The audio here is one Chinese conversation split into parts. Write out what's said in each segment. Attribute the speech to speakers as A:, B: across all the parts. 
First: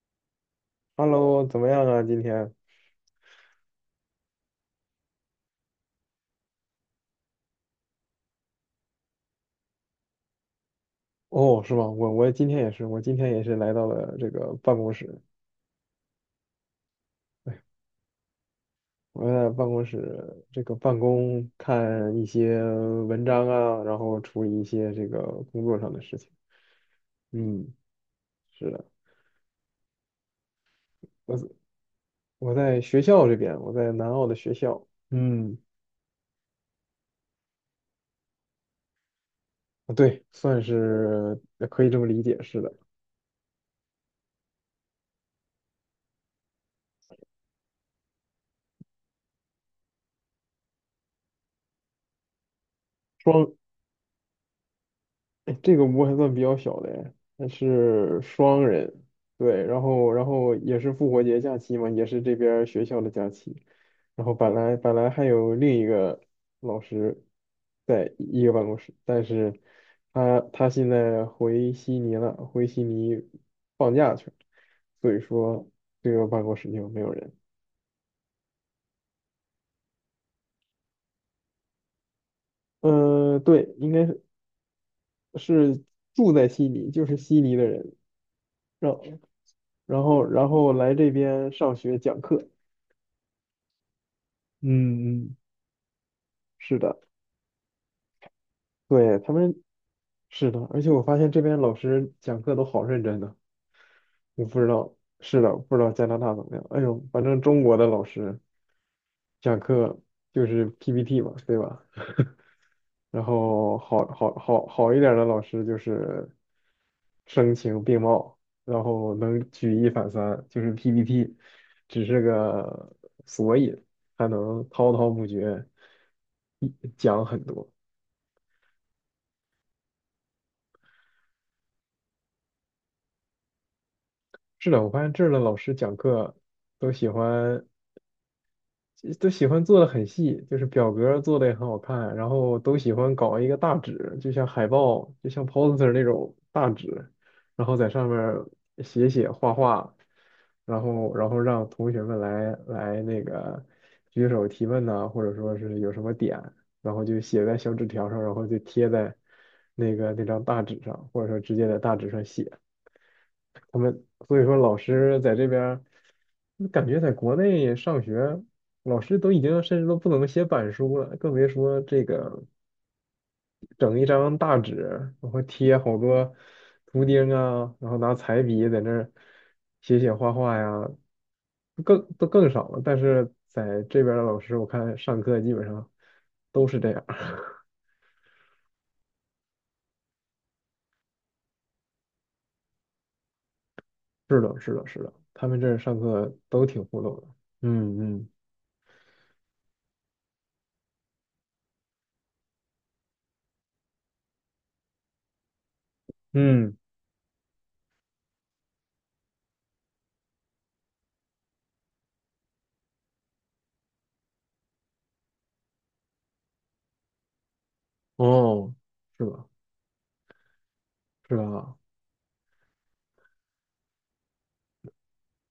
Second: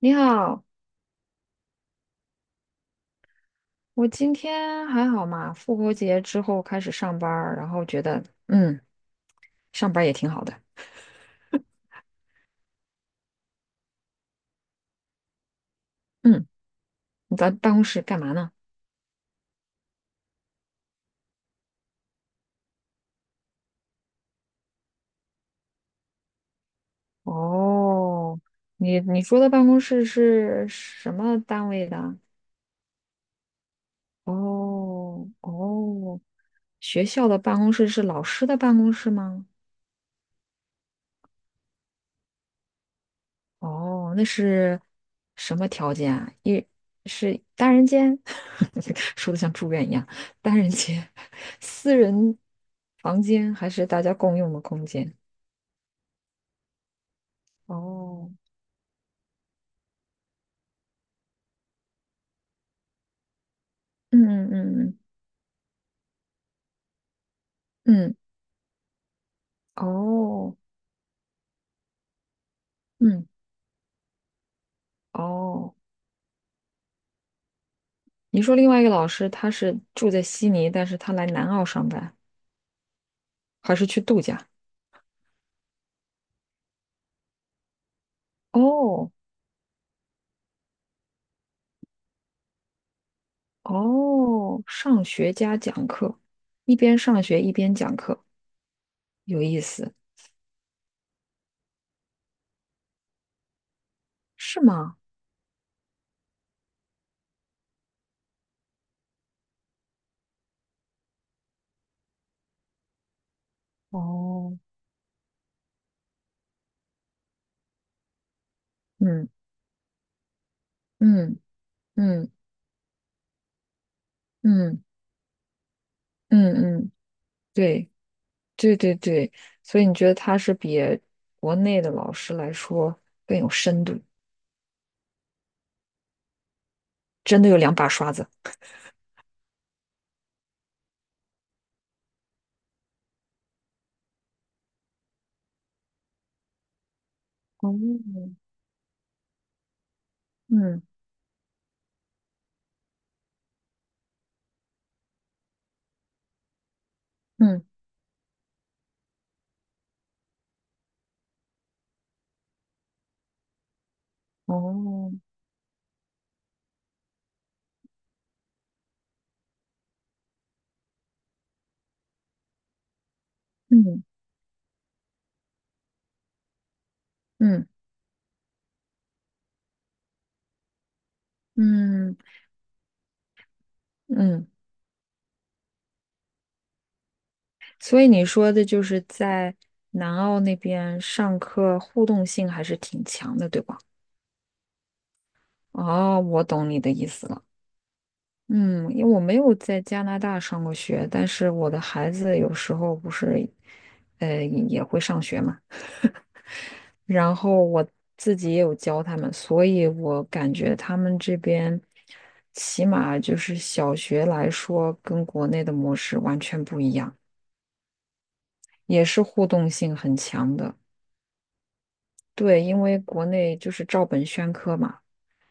A: 你好，
B: Hello，怎么样啊？今天？
A: 我今天还好嘛？复活节之后开始上班儿然后觉得嗯，上班儿也挺好的。
B: 哦，是吗？我今天也是，我今天也是来到了这个办公室，
A: 嗯，你在办公室干嘛呢？
B: 我在办公室这个办公，看一些文章啊，然后处理一些这个工作上的事情。嗯，
A: 哦，
B: 是的，
A: 你说的办公室是什么
B: 我
A: 单位的？
B: 我在学校这边，我在南澳的学校。
A: 哦
B: 嗯，
A: 哦，学校的办公室是老师的办公室吗？
B: 啊对，算是可以这么理解，是的。
A: 哦，那是什么条件啊？一是单人间，说的像住院一样，单人间、私人房
B: 双。
A: 间还是大家共用的空间？
B: 哎，这个屋还算比较小的哎，它是
A: 哦，
B: 双人，对，然后也是复活节假期嘛，也是这边儿学校的假期，然后
A: 嗯
B: 本来本
A: 嗯
B: 来还有另一个老师在
A: 嗯
B: 一个办公室，但是
A: 嗯，
B: 他
A: 哦，
B: 他现在回悉尼了，回悉尼
A: 嗯，
B: 放假去了，所以说
A: 哦，
B: 这个办公室就没有人。
A: 你说另外一个老师他是住在悉尼，但是他来南澳上班，
B: 嗯，
A: 还
B: 对，
A: 是
B: 应
A: 去
B: 该
A: 度
B: 是
A: 假？
B: 是住在悉尼，就是悉尼的人，让
A: 哦
B: 然后来这边上学讲课。
A: 哦，上
B: 嗯
A: 学
B: 嗯，
A: 加讲课，一
B: 是
A: 边
B: 的，
A: 上学一边讲课，
B: 对，他
A: 有
B: 们
A: 意思，
B: 是的，而且我发现这边老师讲课都好认真的，我不
A: 是
B: 知道，
A: 吗？
B: 是的，不知道加拿大怎么样。哎呦，反正中国的老师讲课就是 PPT 嘛，对吧？然后好好
A: 哦，
B: 好好一点儿的老师就是声情并茂，然后
A: 嗯
B: 能举一反三，就是 PPT
A: 嗯
B: 只是
A: 嗯
B: 个索引，还能
A: 嗯
B: 滔滔不绝
A: 嗯
B: 一
A: 嗯，
B: 讲很多。
A: 对对对对，所以你觉得他是比国内的老师来说更有深度，
B: 是的，我发现这儿的老师讲课都喜
A: 真的有
B: 欢，
A: 两把刷子。
B: 都喜欢做的很细，就是表格儿做的也很好看，然后都喜欢搞一个大纸，就像海报，就像 poster 那种大纸，然后在上面
A: 哦，
B: 儿写写画画，然
A: 嗯
B: 后然后让同学们来那个举手提问呐、或者说是有什么点，然后就写在
A: 嗯，
B: 小纸条上，然后就贴在那张大纸上，或者说直接在大纸上写。所以说老
A: 哦，
B: 师在这边儿感觉在国内上学，老师都已经甚至都不能写板书了，更别说这个整
A: 嗯
B: 一张大纸，然后贴好多图钉
A: 嗯
B: 啊，然后拿彩笔在那儿写写画画呀，更
A: 嗯
B: 都更少了。但是在这边儿的老
A: 嗯，
B: 师，我看上课基本上都是这样。
A: 所以你说的就是在南澳那边上课互动性还是挺强的，对吧？
B: 是的，是的，是的，他们这儿上
A: 哦，
B: 课
A: 我
B: 都
A: 懂你
B: 挺
A: 的
B: 互
A: 意
B: 动
A: 思
B: 的。
A: 了。
B: 嗯嗯。
A: 嗯，因为我没有在加拿大上过学，但是我的孩子有时候不是，也会上学嘛。
B: 嗯，
A: 然后我自己也有教他们，所以我感觉他们这边起码就是小学来说，跟国内的模式完全不一样，
B: 哦，
A: 也是
B: 是吧？
A: 互动性很强的。
B: 是吧？
A: 对，因为国内就是照本宣科嘛，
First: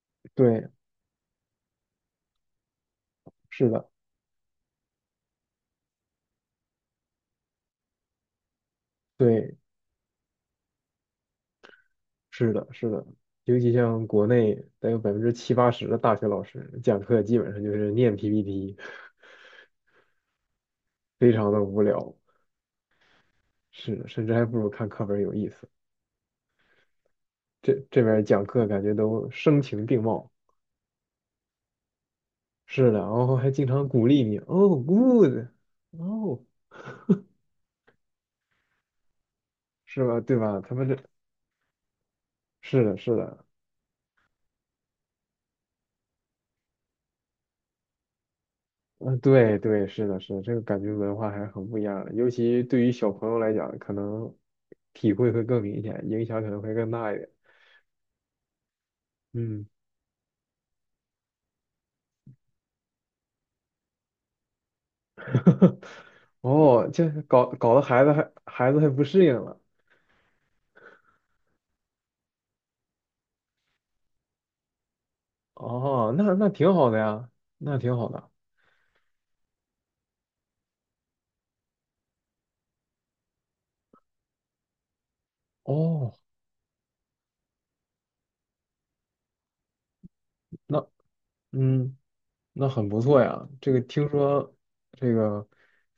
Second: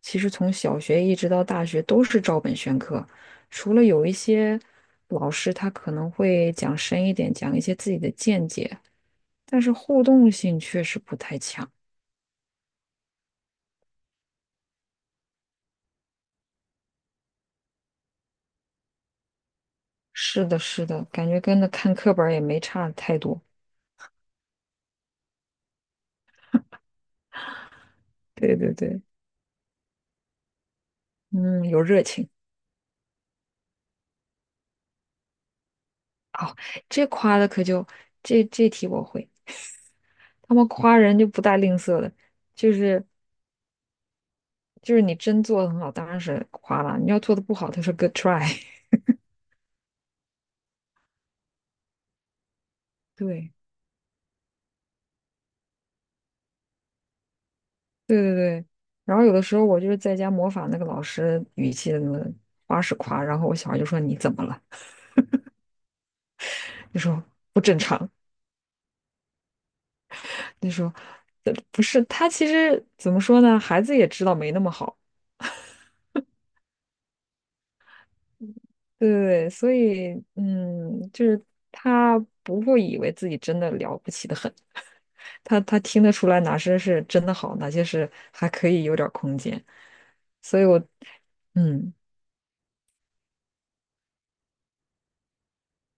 A: 其实从
B: 对，
A: 小学一直到大学都是照本宣科，
B: 是
A: 除了
B: 的，
A: 有一些老师他可能会讲深一点，讲一些自己的见解，
B: 对，
A: 但是互动性确实不太强。
B: 是的，是的，尤其像国内得有百分之七八十的大学老师讲课基本上就是念 PPT，
A: 是的，是的，感
B: 非
A: 觉
B: 常
A: 跟
B: 的
A: 那
B: 无
A: 看课
B: 聊。
A: 本儿也没差太多。
B: 是的，甚至还不如看课本有意思。这边讲
A: 对
B: 课
A: 对
B: 感觉
A: 对，
B: 都声情并茂，
A: 嗯，有热情。
B: 是的，然后还经常鼓励你，哦，good，哦，
A: 哦，这夸的可就这题我会，
B: 是吧？对
A: 他
B: 吧？
A: 们
B: 他们这
A: 夸人就不带吝啬的，就
B: 是的，
A: 是
B: 是的，
A: 就是你真做的很好，当然是夸了；你要做的不好，他说 good try。
B: 嗯，对对，是的，是的，这个感觉文化还是很不一样的，尤其对于小 朋友来
A: 对。
B: 讲，可能体会会更明显，影响可能会更大一点。
A: 对对对，然后有的时候
B: 嗯。
A: 我就是在家模仿那个老师语气的那夸是夸，然后我小孩就说你怎么了？
B: 哦，
A: 就
B: 这
A: 说
B: 搞
A: 不
B: 搞
A: 正
B: 得孩
A: 常，
B: 子还孩子还不适应了。
A: 就说不是他其实怎么说呢？孩子也知道没那么好，
B: 哦，那挺好的呀，那挺好的。
A: 对对对，所以就是他不会以为自己真的了不起的很，他听得
B: 哦，
A: 出来哪些是真的好，哪些是还可以有点儿空间，所以我，
B: 那
A: 嗯，
B: 嗯，那很不错呀。这个听说这个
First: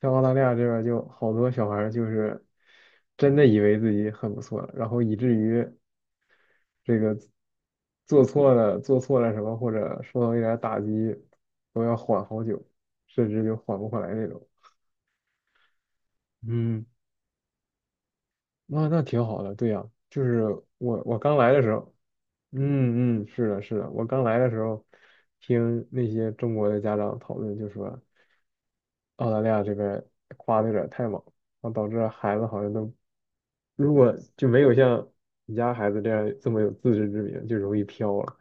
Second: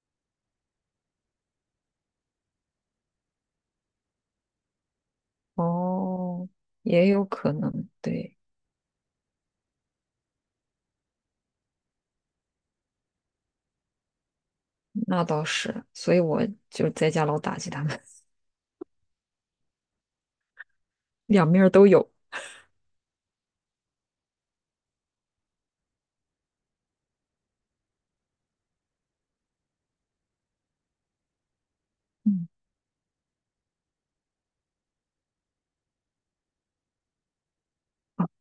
B: 像澳大利亚这边儿就好多小孩儿就是真的以为自己很不错了，然后以至于
A: 哦，
B: 这
A: 也
B: 个
A: 有可能，
B: 做
A: 对。
B: 错了做错了什么，或者受到一点儿打击，都要缓好久，甚至就缓不过来那种。
A: 那倒是，所以我
B: 嗯。
A: 就在家老打击他们，
B: 那挺好的，对呀、就是我 刚
A: 两
B: 来的
A: 面儿
B: 时
A: 都
B: 候，
A: 有。
B: 嗯嗯，是的，是的，我刚来的时候，听那些中国的家长讨论，就说澳大利亚这边夸的有点太猛，然后导致孩子
A: 嗯，
B: 好像都，如果就没有像你家孩子这样这么有自知之明，就容易飘
A: 啊，
B: 了。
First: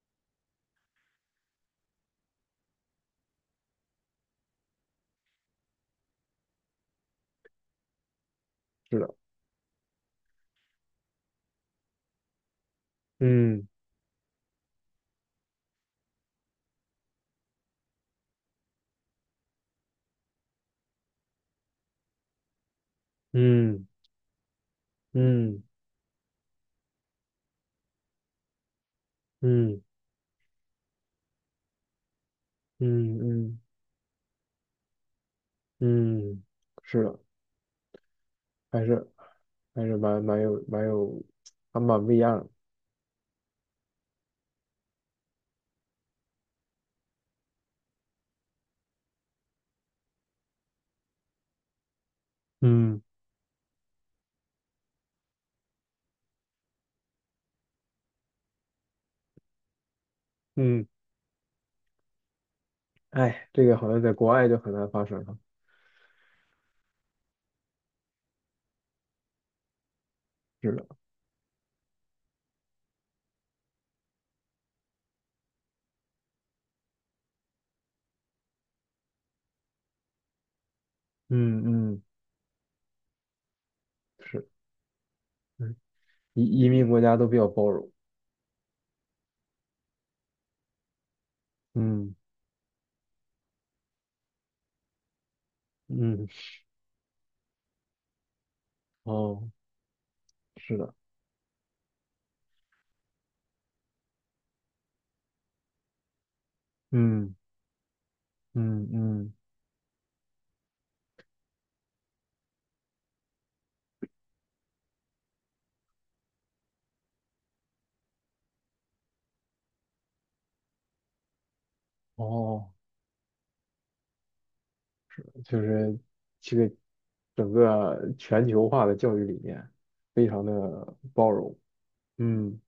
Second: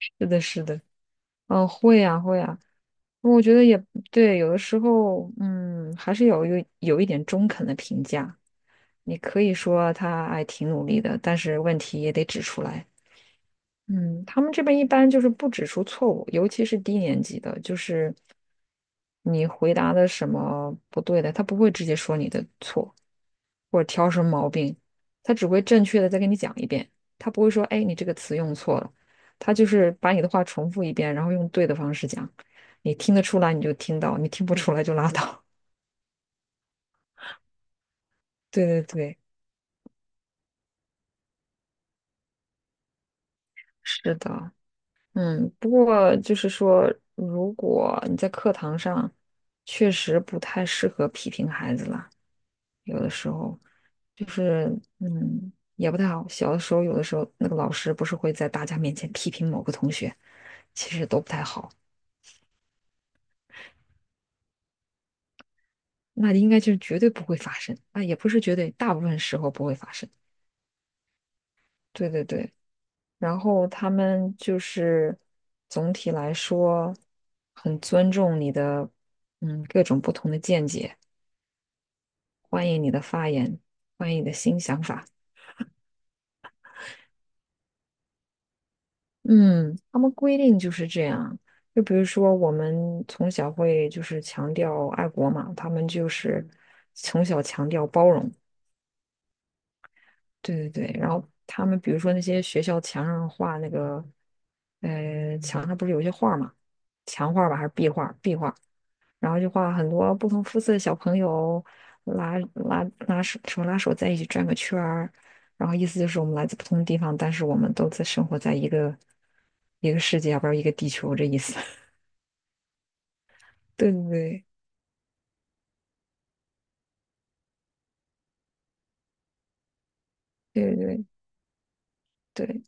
A: 是的，是的，嗯，会啊，会啊。我觉得也对，有的时候，嗯，还是有一点中肯的评价。
B: 是的，
A: 你可以说他哎挺努力的，但是问题也得指出来。
B: 嗯，
A: 嗯，他们这边一般就是不指出错误，尤其是低年级的，就是你回答的什么不对的，他不会直接说你的错，或者
B: 嗯，
A: 挑什么毛病，他只
B: 嗯，
A: 会正确的再给你讲一遍，他不会说，哎，你这个词用错了，他就
B: 嗯，
A: 是把你的话重复一遍，然后用对的方式讲，你听
B: 嗯，
A: 得出来
B: 嗯，
A: 你就听到，你听不出来就拉倒。
B: 嗯，是的，
A: 对对
B: 还是
A: 对，
B: 还是蛮蛮有蛮有，还蛮不一样的。
A: 是的，嗯，不过就是说，如果你在课堂上，确实不太适合批评孩子了，有
B: 嗯。
A: 的时候，就是也不太好。小的时候，有的时候那个老师不是会在大家面前批评某个同学，
B: 嗯，
A: 其实都不太好。
B: 哎，这个好像在国外就很难发生了。
A: 那应该就是绝对不会发生啊，也不是绝对，大部分时候不会发生。
B: 是的，
A: 对对对，然后他们就是总体来说很尊重你的，各种不同的见解。
B: 嗯嗯，
A: 欢迎你的发言，欢迎你的
B: 是，
A: 新想法。
B: 嗯，移民国家都比较包容。
A: 嗯，他们规定就是这样。就比如
B: 嗯
A: 说，我们从小会就是强调爱国嘛，他们就
B: 嗯，
A: 是从小强调包容。
B: 哦，
A: 对对
B: 是的，
A: 对，然后他们比如说那些学校墙上画那个，墙上不是有一些画儿嘛，墙
B: 嗯
A: 画儿吧还是壁画儿
B: 嗯
A: 然
B: 嗯，
A: 后就画很多不同肤色的小朋友拉拉拉手手拉手在一起转个圈儿，然后意思就是我们来自不同的地方，但是我们都在生活在一个世界，要不是一个地球这意思。
B: 哦，
A: 对对
B: 就是这个整个全球化的教育理念非常
A: 对对
B: 的
A: 对
B: 包容。嗯，
A: 对。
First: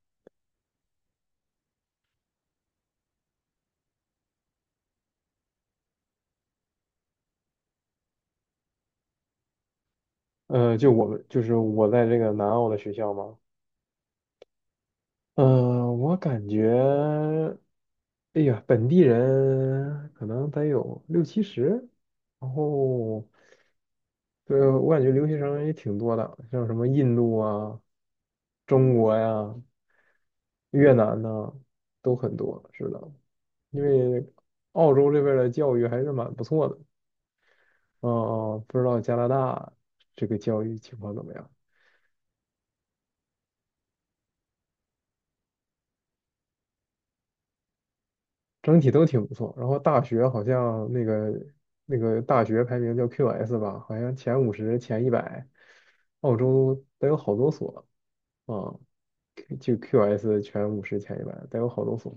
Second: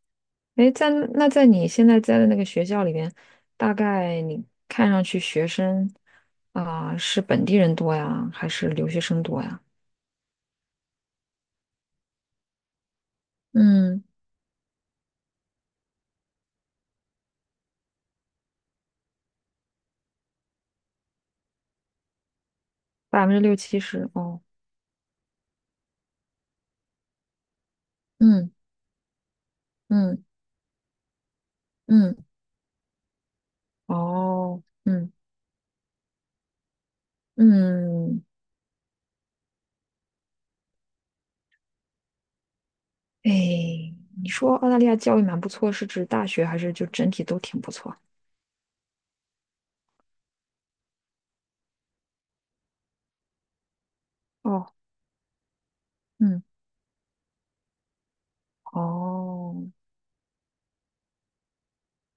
A: 哎，那在你现在在的那个学校里边，大概你看上去学生啊、是本地人多呀，还是留学生多呀？
B: 就我们就是我在这个南澳的学校嘛，
A: 嗯，
B: 嗯，我感觉，哎呀，本地人可能得有六七十，然
A: 百
B: 后，
A: 分之六七十哦，
B: 对，我感觉留学生也挺多的，像什么印度啊、
A: 嗯
B: 中国呀、
A: 嗯
B: 越南呐、都
A: 嗯，
B: 很多，是的，因为
A: 哦，
B: 澳洲
A: 嗯。
B: 这边儿的教育还是蛮不错的。嗯
A: 嗯，
B: 嗯，不知道加拿大这个教育情况怎么样？
A: 哎，你说澳大利亚教育蛮不错，是指大学还是就整体都挺不错？
B: 整体都挺不错。然后大学好像那个大学排名叫 QS 吧，好像前五
A: 哦，
B: 十、前一百，澳
A: 嗯，
B: 洲得有好多所啊，
A: 哦，
B: 就 QS 前五十、前一百得有好多所。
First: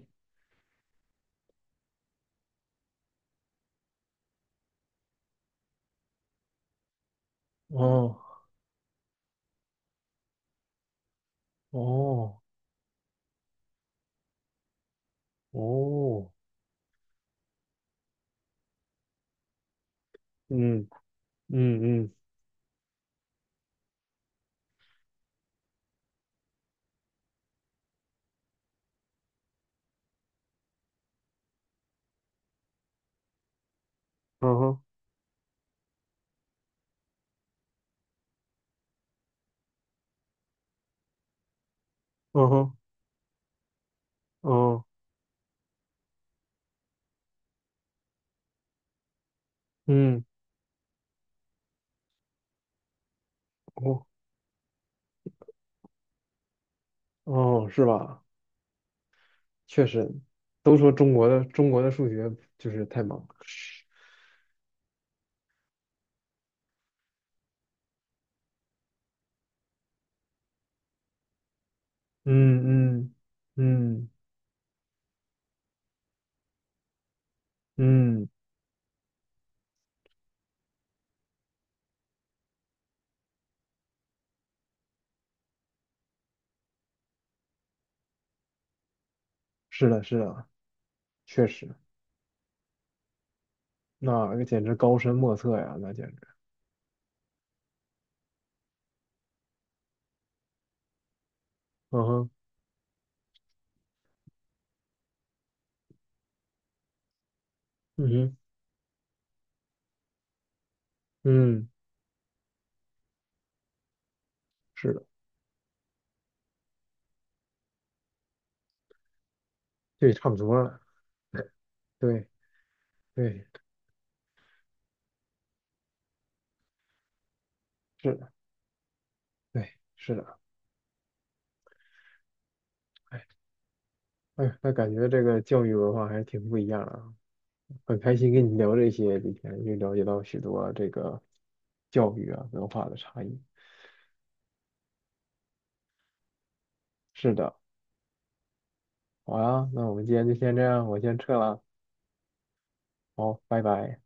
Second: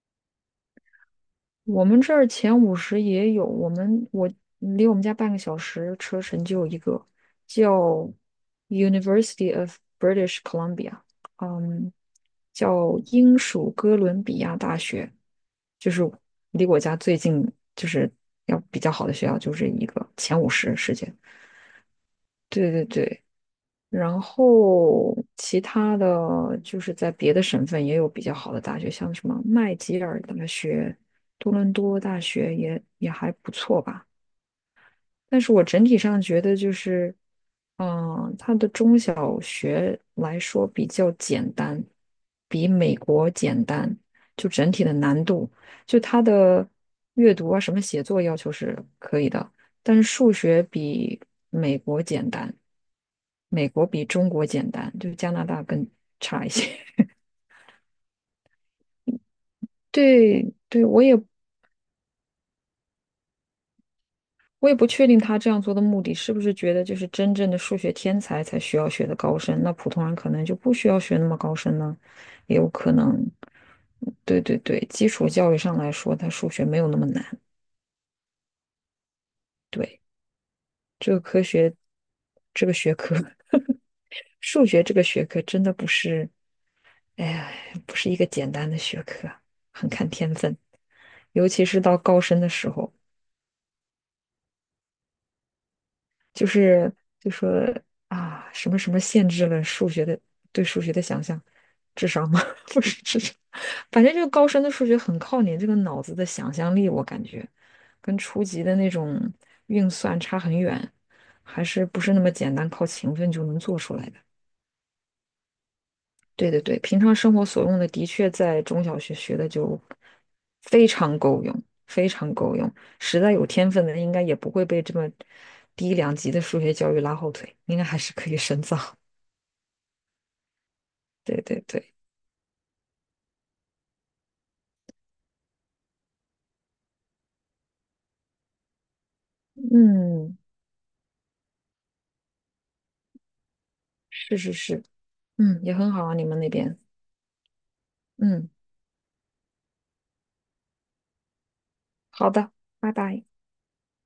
A: 我们这儿前五十也有，我离我们家半个小时车程就有一个叫
B: 哦，
A: University of British Columbia，嗯，
B: 哦，
A: 叫英属哥伦比亚大学，就是
B: 哦，
A: 离我家最近，就是要比较好的学校，就是一个前五十
B: 嗯，
A: 世界。
B: 嗯，嗯，
A: 对对对，然后其他的就是在别的省份也有比较好的大学，像什么麦吉尔大学、多伦多大学也还不错吧。
B: 嗯哼，
A: 但是我整体上觉得就是，它的中小学来说比较简单，
B: 嗯
A: 比
B: 哼，
A: 美国简单，就整体
B: 哦，
A: 的难度，就它的阅读啊，什么写作要求是可以的，但是
B: 嗯，
A: 数学比美国简单，美国比
B: 哦，
A: 中国简单，就加拿大更差一些。
B: 哦，是吧？确实，
A: 对
B: 都
A: 对，
B: 说
A: 我
B: 中
A: 也
B: 国的中国的数学就是太忙。
A: 我也不确定他这样做的目的是不是觉得就是真正的数学天才才需要学的高深，那普通人可能就不需要学那么高深呢，也有可
B: 嗯，嗯，
A: 能。
B: 嗯，
A: 对对对，基础教育上来说，他数学没有那么难。
B: 嗯，
A: 对，这个科学，这个学科，数学这个学科真的不是，哎呀，不是一个简单的学科，
B: 是
A: 很
B: 的，
A: 看
B: 是
A: 天
B: 的。
A: 分，
B: 确
A: 尤其
B: 实，
A: 是到高深的时候。
B: 那简直高深莫测呀，那简直，
A: 就是就说啊，什么什么限制了数学的对数学的想象，
B: 嗯
A: 智商
B: 哼，
A: 吗？不是智商，反正这个高深的数学很靠你这个脑子的想象力，我感觉
B: 嗯
A: 跟
B: 哼，
A: 初级的那种运算差很远，还
B: 嗯，
A: 是不是那么简单靠勤奋就能做出来的。
B: 是的，
A: 对对对，平常生活所用的的确在中小学学的就
B: 对，差不多了，
A: 非常够用，非
B: 对，
A: 常够用。实在有
B: 对，
A: 天分的，应该也不会被这么低两级的数学教育拉后腿，应该还是
B: 是
A: 可
B: 的，
A: 以深造。
B: 对，是的，
A: 对对对，
B: 哎，哎呀那感觉这个教育文化还是挺不一样啊，很开心跟你聊这些，今天又了解到
A: 嗯，
B: 许多这个教育啊文化的差异。
A: 是是是，嗯，也很好啊，你们那边，
B: 是的，
A: 嗯，
B: 好啊，那我们今天就先这样，我先撤了，
A: 好的，拜拜。
B: 好，拜拜。